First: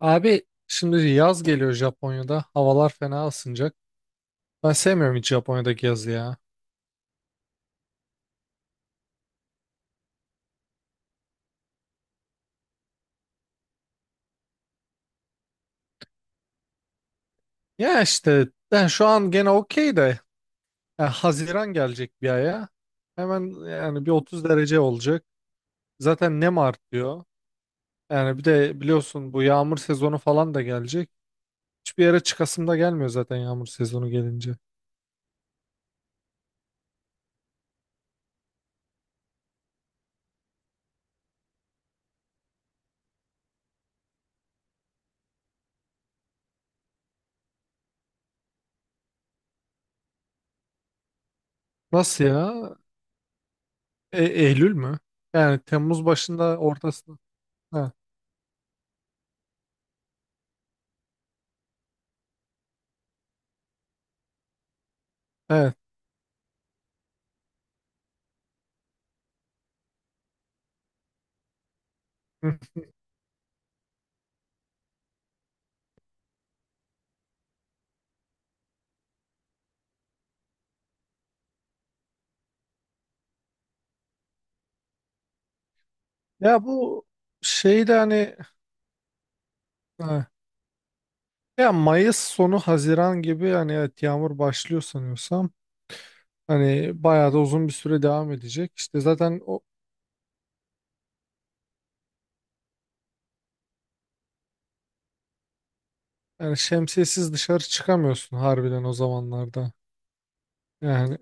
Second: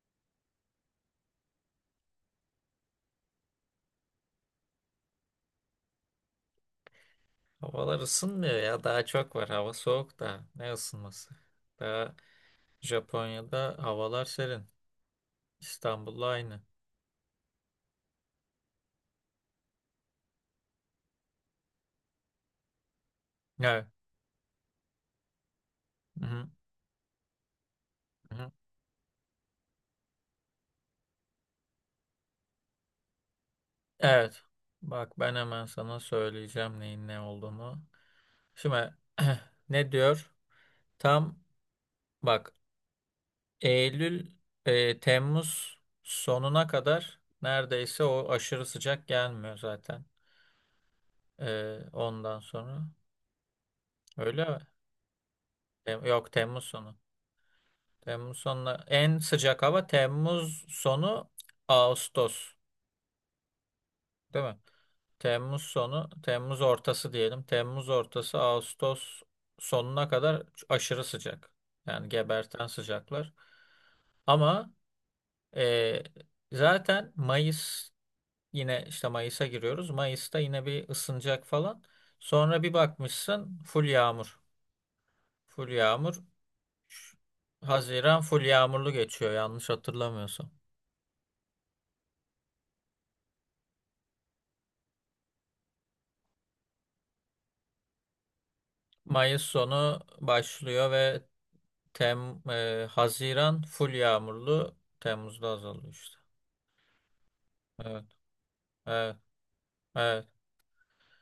Abi şimdi yaz geliyor Japonya'da. Havalar fena ısınacak. Ben sevmiyorum hiç Japonya'daki yazı ya. Havalar ısınmıyor ya. Daha çok var. Hava soğuk da. Ne ısınması? Daha Japonya'da havalar serin. İstanbul'la aynı. Ya işte ben şu an gene okey de ya Haziran gelecek bir aya. Hemen Evet. yani bir 30 derece olacak. Hı Zaten hı. nem artıyor. Hı Yani bir hı. de biliyorsun bu yağmur sezonu falan da gelecek. Hiçbir yere çıkasım da gelmiyor zaten yağmur sezonu Evet. gelince. Bak ben hemen sana söyleyeceğim neyin ne olduğunu. Şimdi ne diyor? Tam bak Eylül, Temmuz sonuna kadar neredeyse o aşırı sıcak gelmiyor zaten. Nasıl Ondan ya? sonra. Öyle mi? Eylül mü? Yani Temmuz Yok, başında Temmuz sonu. ortasında. Ha, Temmuz sonuna en sıcak hava Temmuz sonu Ağustos, değil mi? Temmuz evet. sonu, Temmuz ortası diyelim. Temmuz ortası Ağustos sonuna kadar aşırı sıcak. Yani Hı. geberten sıcaklar. Ama e, zaten Mayıs yine işte Mayıs'a giriyoruz. Mayıs'ta yine bir ısınacak falan. Sonra bir bakmışsın full yağmur. Full yağmur. Ya bu şeyde Haziran hani full yağmurlu geçiyor yanlış ha. hatırlamıyorsam. Ya Mayıs sonu Haziran gibi hani evet yağmur başlıyor sanıyorsam. Hani bayağı da uzun bir süre devam edecek. İşte zaten Mayıs o sonu başlıyor ve Haziran full yağmurlu, Temmuz'da azalıyor işte. yani şemsiyesiz dışarı Evet, çıkamıyorsun harbiden o evet, zamanlarda. evet. Yani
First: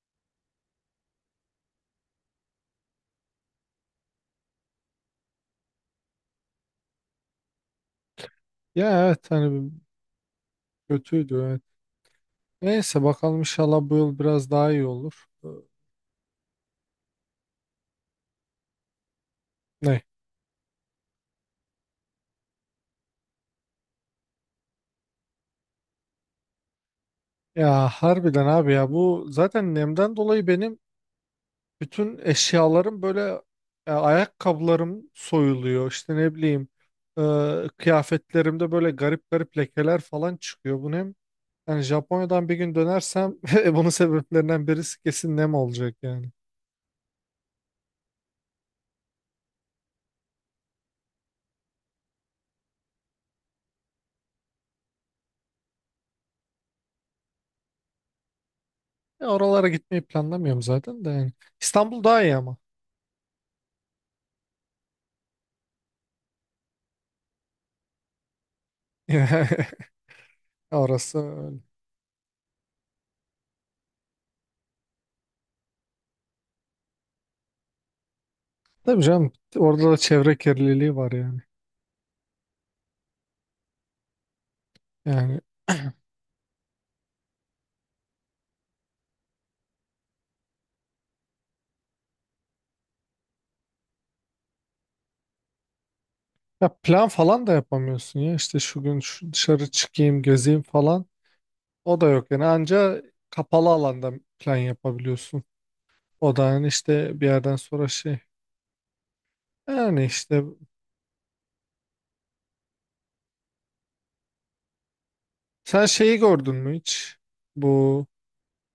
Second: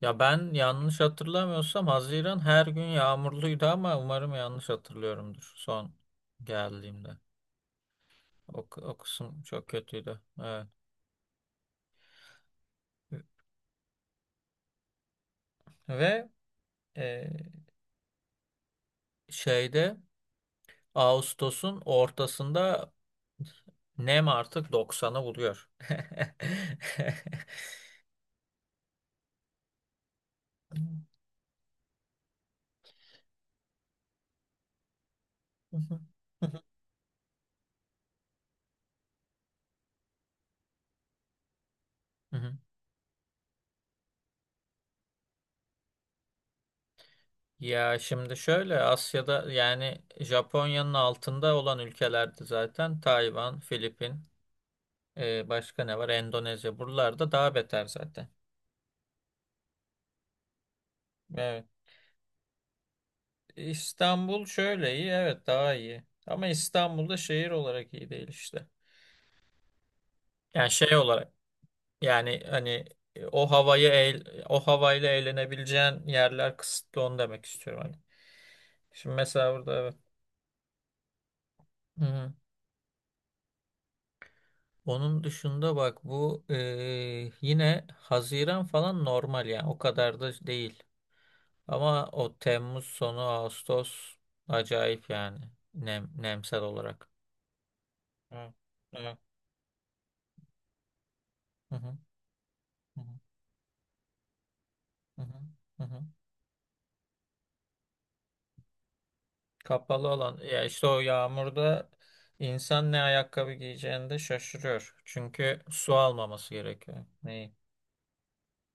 Ya ben yanlış hatırlamıyorsam Haziran her gün yağmurluydu ama umarım yanlış hatırlıyorumdur son geldiğimde. O ya evet kısım çok hani kötüydü. Evet. kötüydü evet. Neyse bakalım inşallah bu yıl biraz daha iyi olur. Ve e, şeyde Ne? Ağustos'un ortasında nem artık 90'ı buluyor. Ya harbiden abi ya bu zaten nemden dolayı benim bütün eşyalarım böyle ayakkabılarım soyuluyor. İşte ne bileyim e, kıyafetlerimde böyle garip garip lekeler falan çıkıyor. Bunu hem yani Japonya'dan bir gün dönersem bunun sebeplerinden birisi kesin nem olacak yani. Ya şimdi şöyle Asya'da yani Japonya'nın altında olan ülkelerde zaten Tayvan, Filipin, başka ne var? Endonezya buralarda daha beter zaten. Oralara gitmeyi planlamıyorum zaten de yani. Evet. İstanbul daha iyi ama. İstanbul şöyle iyi, evet, daha iyi. Ama İstanbul'da şehir olarak iyi değil işte. Yani şey Orası olarak öyle. yani hani o havayı o havayla eğlenebileceğin yerler kısıtlı onu demek istiyorum hani. Tabii Şimdi canım mesela burada, orada evet. da çevre kirliliği var yani. Onun Yani dışında bak bu yine Haziran falan normal yani o kadar da değil. Ama o Temmuz sonu Ağustos acayip yani nemsel ya plan olarak. falan da yapamıyorsun ya Evet, işte şu gün evet. şu dışarı çıkayım gezeyim falan. Hı hı, O da yok yani hı anca hı, kapalı alanda plan hı hı, yapabiliyorsun. hı hı. O da yani işte bir yerden sonra şey. Yani Kapalı olan işte ya işte o yağmurda insan ne ayakkabı giyeceğini de şaşırıyor. Çünkü sen su şeyi almaması gördün mü gerekiyor. hiç? Neyi? Bu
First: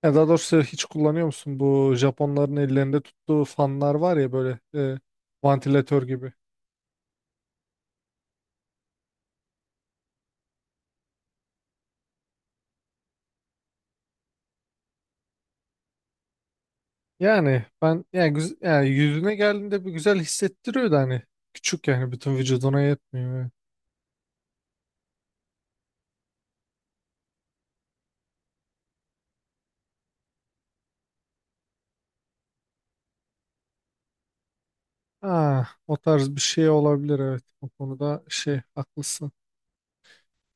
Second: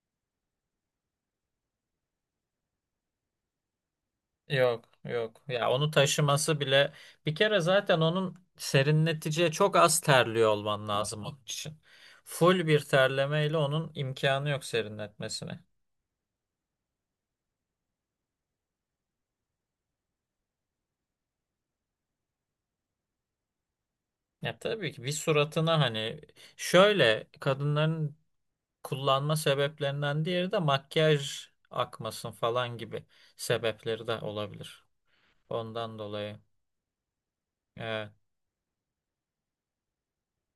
ya daha doğrusu hiç kullanıyor musun? Bu Japonların ellerinde tuttuğu fanlar var ya böyle Yok yok, ya onu vantilatör gibi. taşıması bile bir kere zaten onun serinleticiye çok az terliyor olman lazım onun için. Full bir terlemeyle onun imkanı yok serinletmesine. Yani ben yani, yani yüzüne geldiğinde bir güzel hissettiriyor da hani küçük yani bütün vücuduna yetmiyor. Yani. Ya tabii ki bir suratına hani şöyle kadınların kullanma sebeplerinden diğeri de makyaj akmasın falan gibi sebepleri de olabilir. Ah, o Ondan tarz dolayı. bir şey olabilir evet. O Evet. konuda şey haklısın.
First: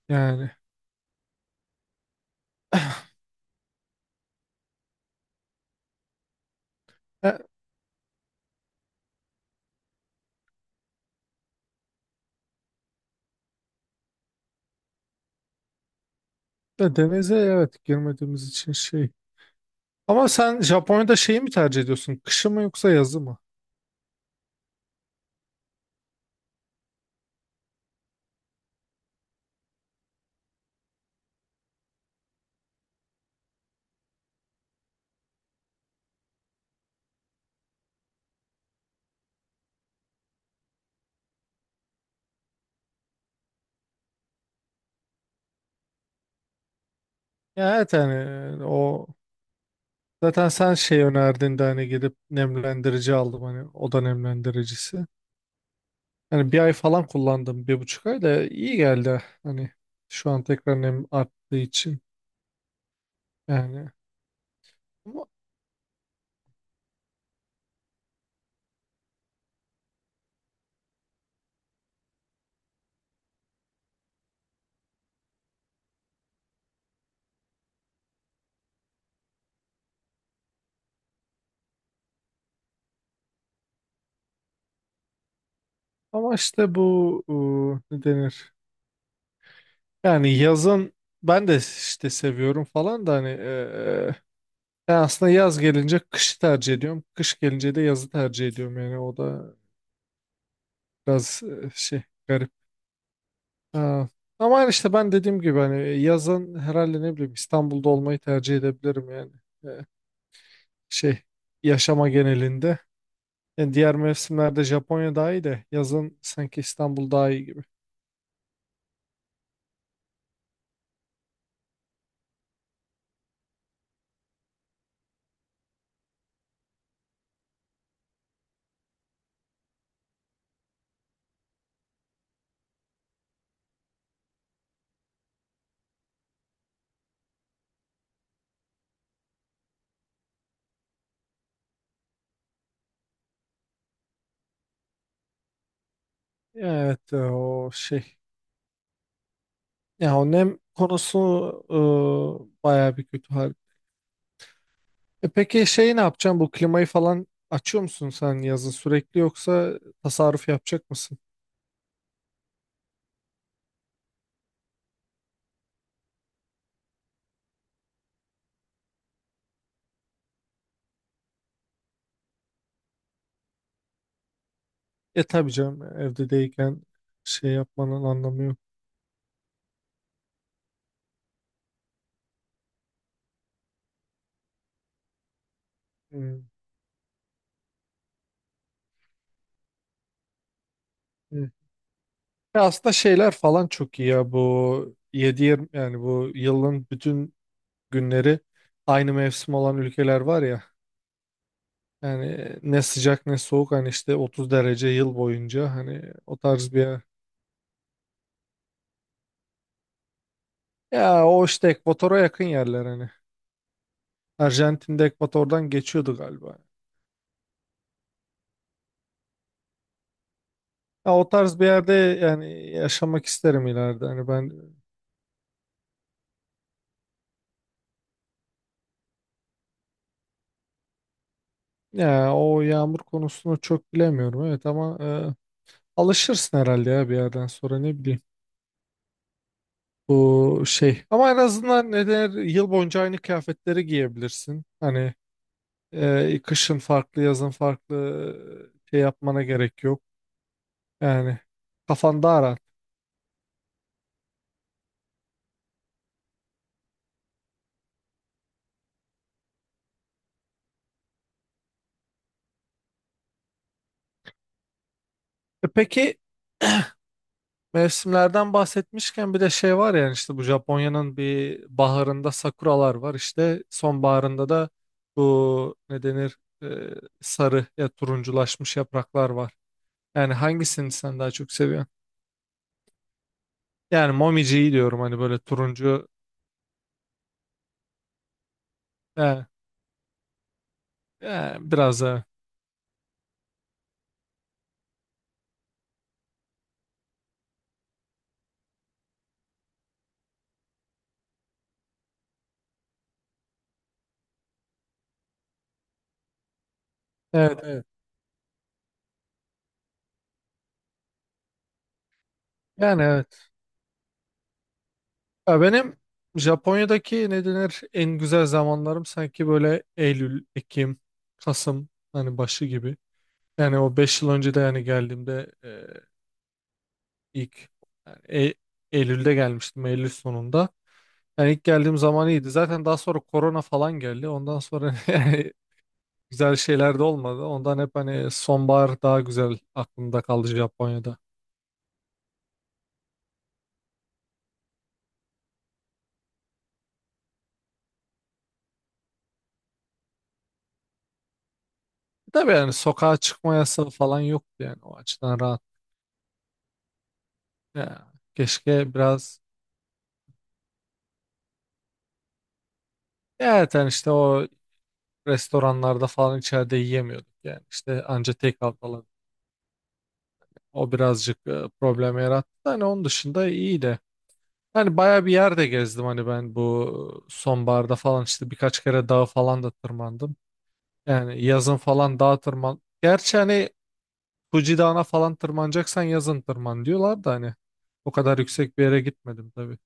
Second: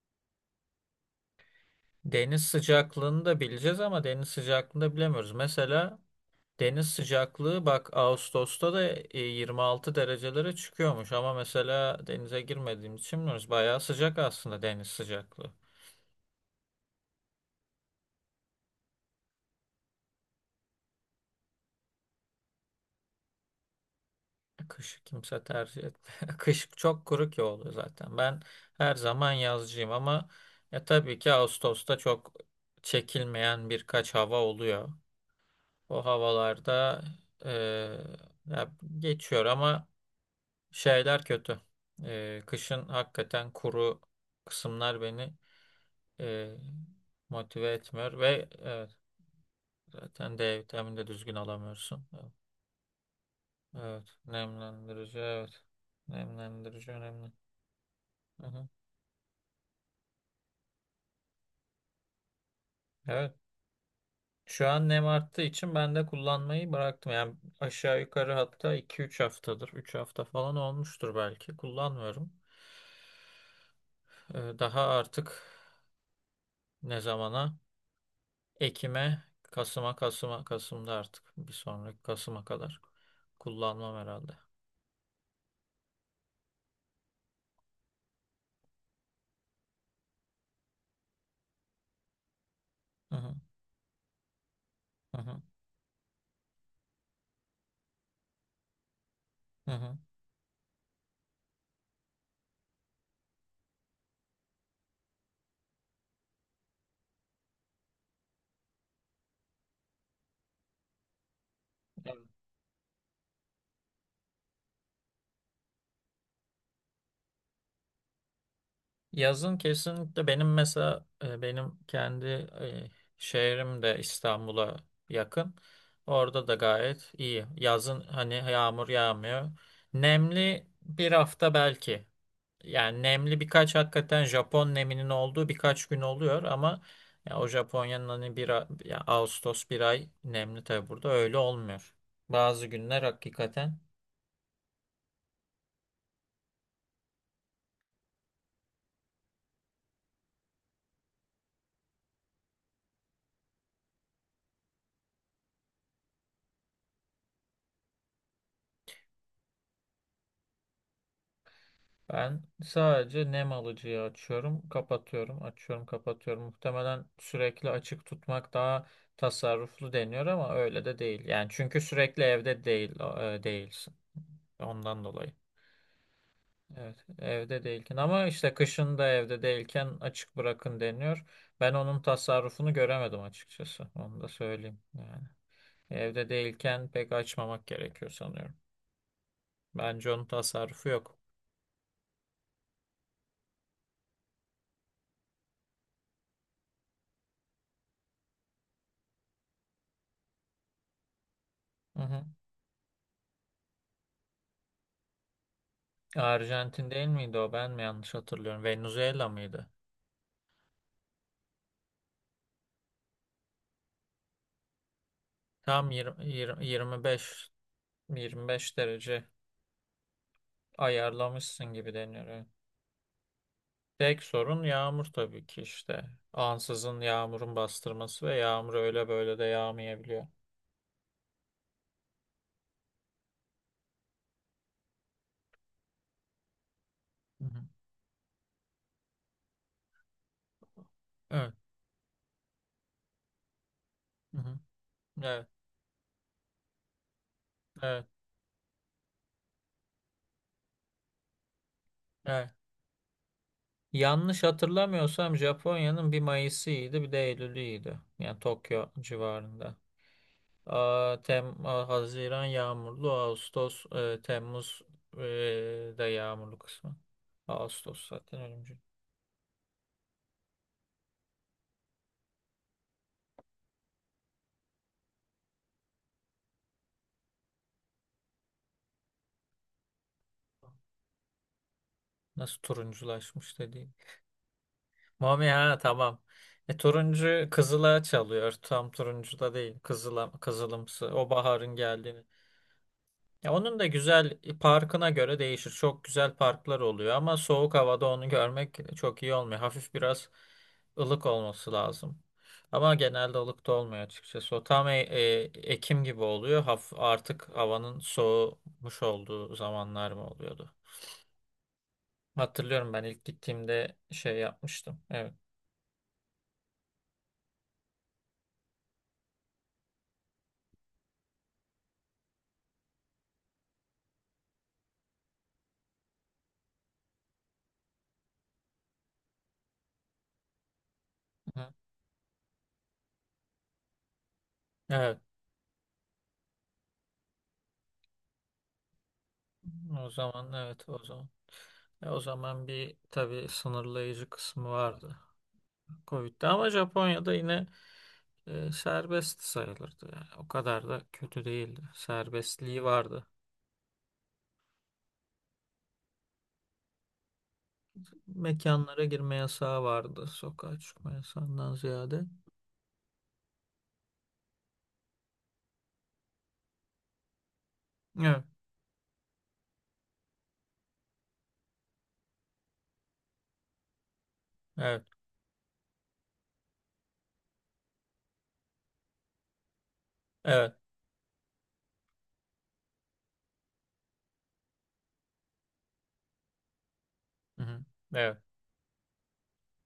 Yani. Deniz sıcaklığını da bileceğiz ama deniz sıcaklığını da bilemiyoruz. Mesela deniz e, sıcaklığı bak Ağustos'ta da 26 derecelere çıkıyormuş ama mesela denize girmediğimiz için bilmiyoruz. Bayağı sıcak aslında deniz sıcaklığı. Ya denize evet girmediğimiz için şey. Ama sen Japonya'da şeyi mi tercih ediyorsun? Kışı mı yoksa yazı mı? Kış kimse tercih etmiyor. Kış çok kuru ki oluyor zaten. Ben her zaman yazcıyım ama ya tabii ki Ağustos'ta çok çekilmeyen birkaç hava oluyor. O havalarda e, ya geçiyor ama şeyler kötü. Kışın hakikaten kuru kısımlar beni e, motive Ya evet hani etmiyor ve evet o zaten zaten D sen vitamini şey de düzgün önerdin de hani alamıyorsun. gidip nemlendirici aldım hani oda Evet. nemlendiricisi. Nemlendirici, evet. Hani bir ay Nemlendirici falan önemli. kullandım 1,5 ay da Hı hı. iyi geldi hani şu an tekrar nem arttığı için Evet. yani. Şu an nem Ama arttığı için ben de kullanmayı bıraktım. Yani aşağı yukarı hatta iki üç haftadır. Üç hafta falan olmuştur belki. Kullanmıyorum. Daha artık ne zamana? Ekim'e, Kasım'a, Kasım'da artık. Bir sonraki Kasım'a kadar kullanmam herhalde. İşte bu ne denir? Yani yazın ben de işte seviyorum falan da Hı hani hı, ben hı aslında hı, yaz gelince kışı tercih ediyorum. Kış gelince de yazı tercih ediyorum. Yani o da hı hı. biraz şey garip. Ha. Ama yani işte ben dediğim gibi hani yazın herhalde ne bileyim İstanbul'da olmayı tercih edebilirim yani. E, Şey yaşama Evet. genelinde. Yani diğer mevsimlerde Japonya daha iyi de yazın sanki İstanbul daha iyi gibi. Yazın kesinlikle benim mesela benim kendi şehrim de İstanbul'a yakın. Orada da gayet iyi. Yazın hani yağmur yağmıyor. Nemli bir hafta belki. Yani nemli birkaç hakikaten Japon neminin olduğu birkaç gün oluyor ama ya o Japonya'nın hani ya Ağustos bir ay nemli tabii burada öyle olmuyor. Bazı günler hakikaten. Evet o şey. Ya o nem konusu bayağı bir kötü. E peki şey ne yapacaksın? Bu klimayı falan açıyor musun sen yazın sürekli yoksa tasarruf yapacak mısın? Ben sadece nem alıcıyı açıyorum, kapatıyorum, açıyorum, kapatıyorum. Muhtemelen sürekli açık tutmak daha tasarruflu deniyor ama öyle de değil. Yani çünkü sürekli evde değil e, değilsin. Ondan E dolayı. tabii canım evde değilken Evet, şey evde değilken yapmanın ama anlamı işte yok. kışın da evde değilken açık bırakın deniyor. Ben onun tasarrufunu göremedim açıkçası. Onu da söyleyeyim yani. Evde Hmm, değilken pek açmamak gerekiyor sanıyorum. Bence onun tasarrufu yok. hmm. E aslında şeyler falan çok iyi ya bu yedi yirmi yani bu yılın bütün günleri aynı mevsim olan ülkeler var ya. Yani ne sıcak ne soğuk hani işte 30 derece yıl boyunca hani o tarz bir Arjantin yer. değil miydi o? Ben mi yanlış hatırlıyorum? Venezuela mıydı? Ya o işte ekvatora yakın yerler hani. Arjantin'de ekvatordan Tam geçiyordu galiba. yirmi beş yirmi beş derece Ya o tarz bir ayarlamışsın gibi yerde deniyor, evet. yani yaşamak isterim ileride. Tek Hani ben sorun yağmur tabii ki işte. Ansızın yağmurun bastırması ve yağmur öyle böyle de yağmayabiliyor. ya o yağmur konusunu çok bilemiyorum evet ama alışırsın herhalde ya bir Hı yerden hı. sonra ne bileyim. Bu şey ama en Evet. azından ne der yıl boyunca aynı kıyafetleri Hı hı. giyebilirsin. Hani Evet. Kışın farklı yazın farklı Evet. Şey yapmana gerek yok. Yani kafan daha Evet. rahat. Yanlış hatırlamıyorsam Japonya'nın bir Mayıs'ıydı bir de Eylül'üydü. Yani Tokyo civarında. Aa, Haziran yağmurlu, Ağustos, Temmuz E da peki yağmurlu kısmı. Ağustos zaten mevsimlerden ölümcül. bahsetmişken bir de şey var yani işte bu Japonya'nın bir baharında sakuralar var işte sonbaharında da bu ne denir e, sarı ya turunculaşmış yapraklar var. Yani hangisini sen daha çok seviyorsun? Nasıl turunculaşmış dediğim. Yani momiciyi diyorum hani böyle Mami, ha, turuncu tamam. Turuncu kızıla çalıyor. Tam turuncu e, da değil. Kızıla, kızılımsı. O baharın biraz geldiğini. da Ya onun da güzel parkına göre değişir. Çok güzel parklar oluyor ama soğuk havada onu görmek çok iyi olmuyor. Hafif biraz ılık olması lazım. Ama genelde ılık da olmuyor açıkçası. O tam Ekim gibi oluyor. Artık evet evet havanın soğumuş olduğu zamanlar mı oluyordu? Hatırlıyorum yani ben ilk evet. gittiğimde şey yapmıştım. Evet. Ya benim Japonya'daki ne denir en güzel zamanlarım sanki böyle Eylül, Ekim, Kasım hani başı gibi. Yani o 5 yıl önce de yani geldiğimde İlk yani Eylül'de gelmiştim Eylül sonunda. Yani ilk Hı. geldiğim zaman iyiydi. Zaten daha sonra korona falan geldi. Ondan sonra Evet. yani güzel şeyler de olmadı. Ondan hep hani sonbahar daha güzel O aklımda kaldı zaman, evet, o Japonya'da. zaman. O zaman bir tabii sınırlayıcı kısmı vardı. Covid'de ama Japonya'da yine serbest sayılırdı yani. O kadar da kötü değildi. Tabii yani Serbestliği sokağa vardı. çıkma yasağı falan yoktu yani o açıdan rahat. Ya, keşke Mekanlara girme biraz yasağı vardı. Sokağa çıkma yasağından ziyade. ya zaten işte o restoranlarda falan içeride yiyemiyorduk yani işte anca Evet, take out falan. O birazcık problem yarattı da hani onun dışında iyiydi. Yani evet, bayağı bir yerde gezdim hani ben bu sonbaharda falan işte birkaç kere dağa falan da tırmandım. evet. Yani yazın falan dağa tırman. Gerçi hani Fuji Dağı'na falan tırmanacaksan yazın tırman diyorlar da hani Hı-hı. o Evet. kadar yüksek bir yere gitmedim tabii.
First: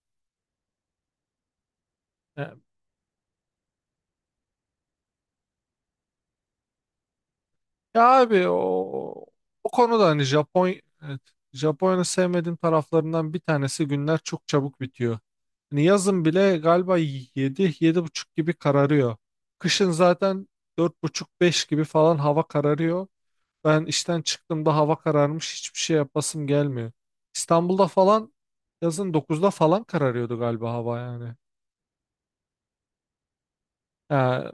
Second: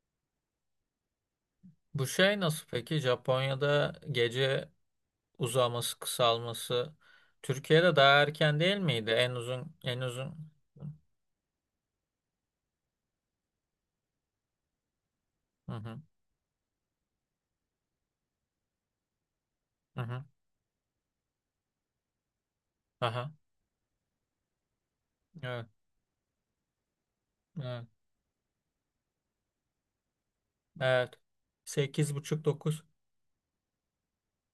Bu şey Ya, nasıl peki? Japonya'da gece uzaması, kısalması Türkiye'de ya daha abi o, erken değil miydi? En o uzun, en konuda hani uzun. Evet, Japonya'nın sevmediğim taraflarından bir tanesi günler çok çabuk bitiyor. Hani Hı-hı. yazın bile galiba yedi yedi buçuk gibi kararıyor. Kışın Hı-hı. zaten dört buçuk beş gibi falan hava kararıyor. Aha. Ben işten çıktığımda hava kararmış Evet, hiçbir şey yapasım gelmiyor. evet, İstanbul'da falan yazın 9'da falan kararıyordu galiba hava evet. yani. 8:30-9. Yani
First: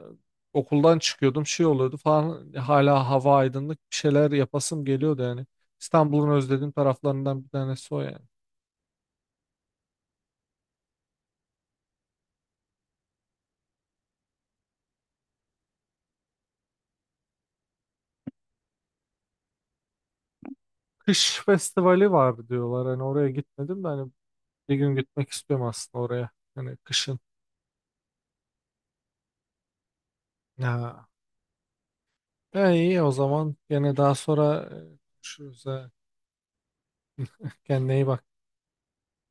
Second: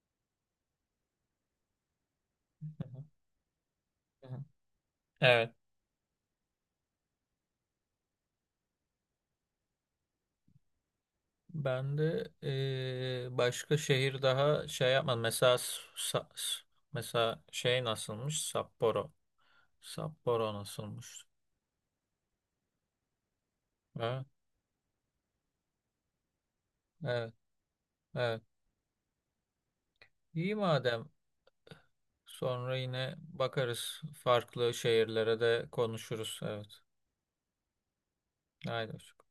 okuldan çıkıyordum şey oluyordu falan hala hava aydınlık bir şeyler yapasım geliyordu yani. Evet. İstanbul'un özlediğim taraflarından bir tanesi o yani. Ben de başka şehir daha şey yapmadım. Mesela mesela şey nasılmış? Sapporo. Sapporo nasılmış? Kış festivali var diyorlar hani oraya gitmedim de hani Ha? bir gün gitmek istiyorum aslında oraya. Hani kışın. Evet, evet. İyi madem. Ha. E, Sonra iyi o yine zaman gene bakarız. daha sonra Farklı şehirlere konuşuruz. de Ha. konuşuruz. Evet. Kendine iyi bak. Haydi. Hoşça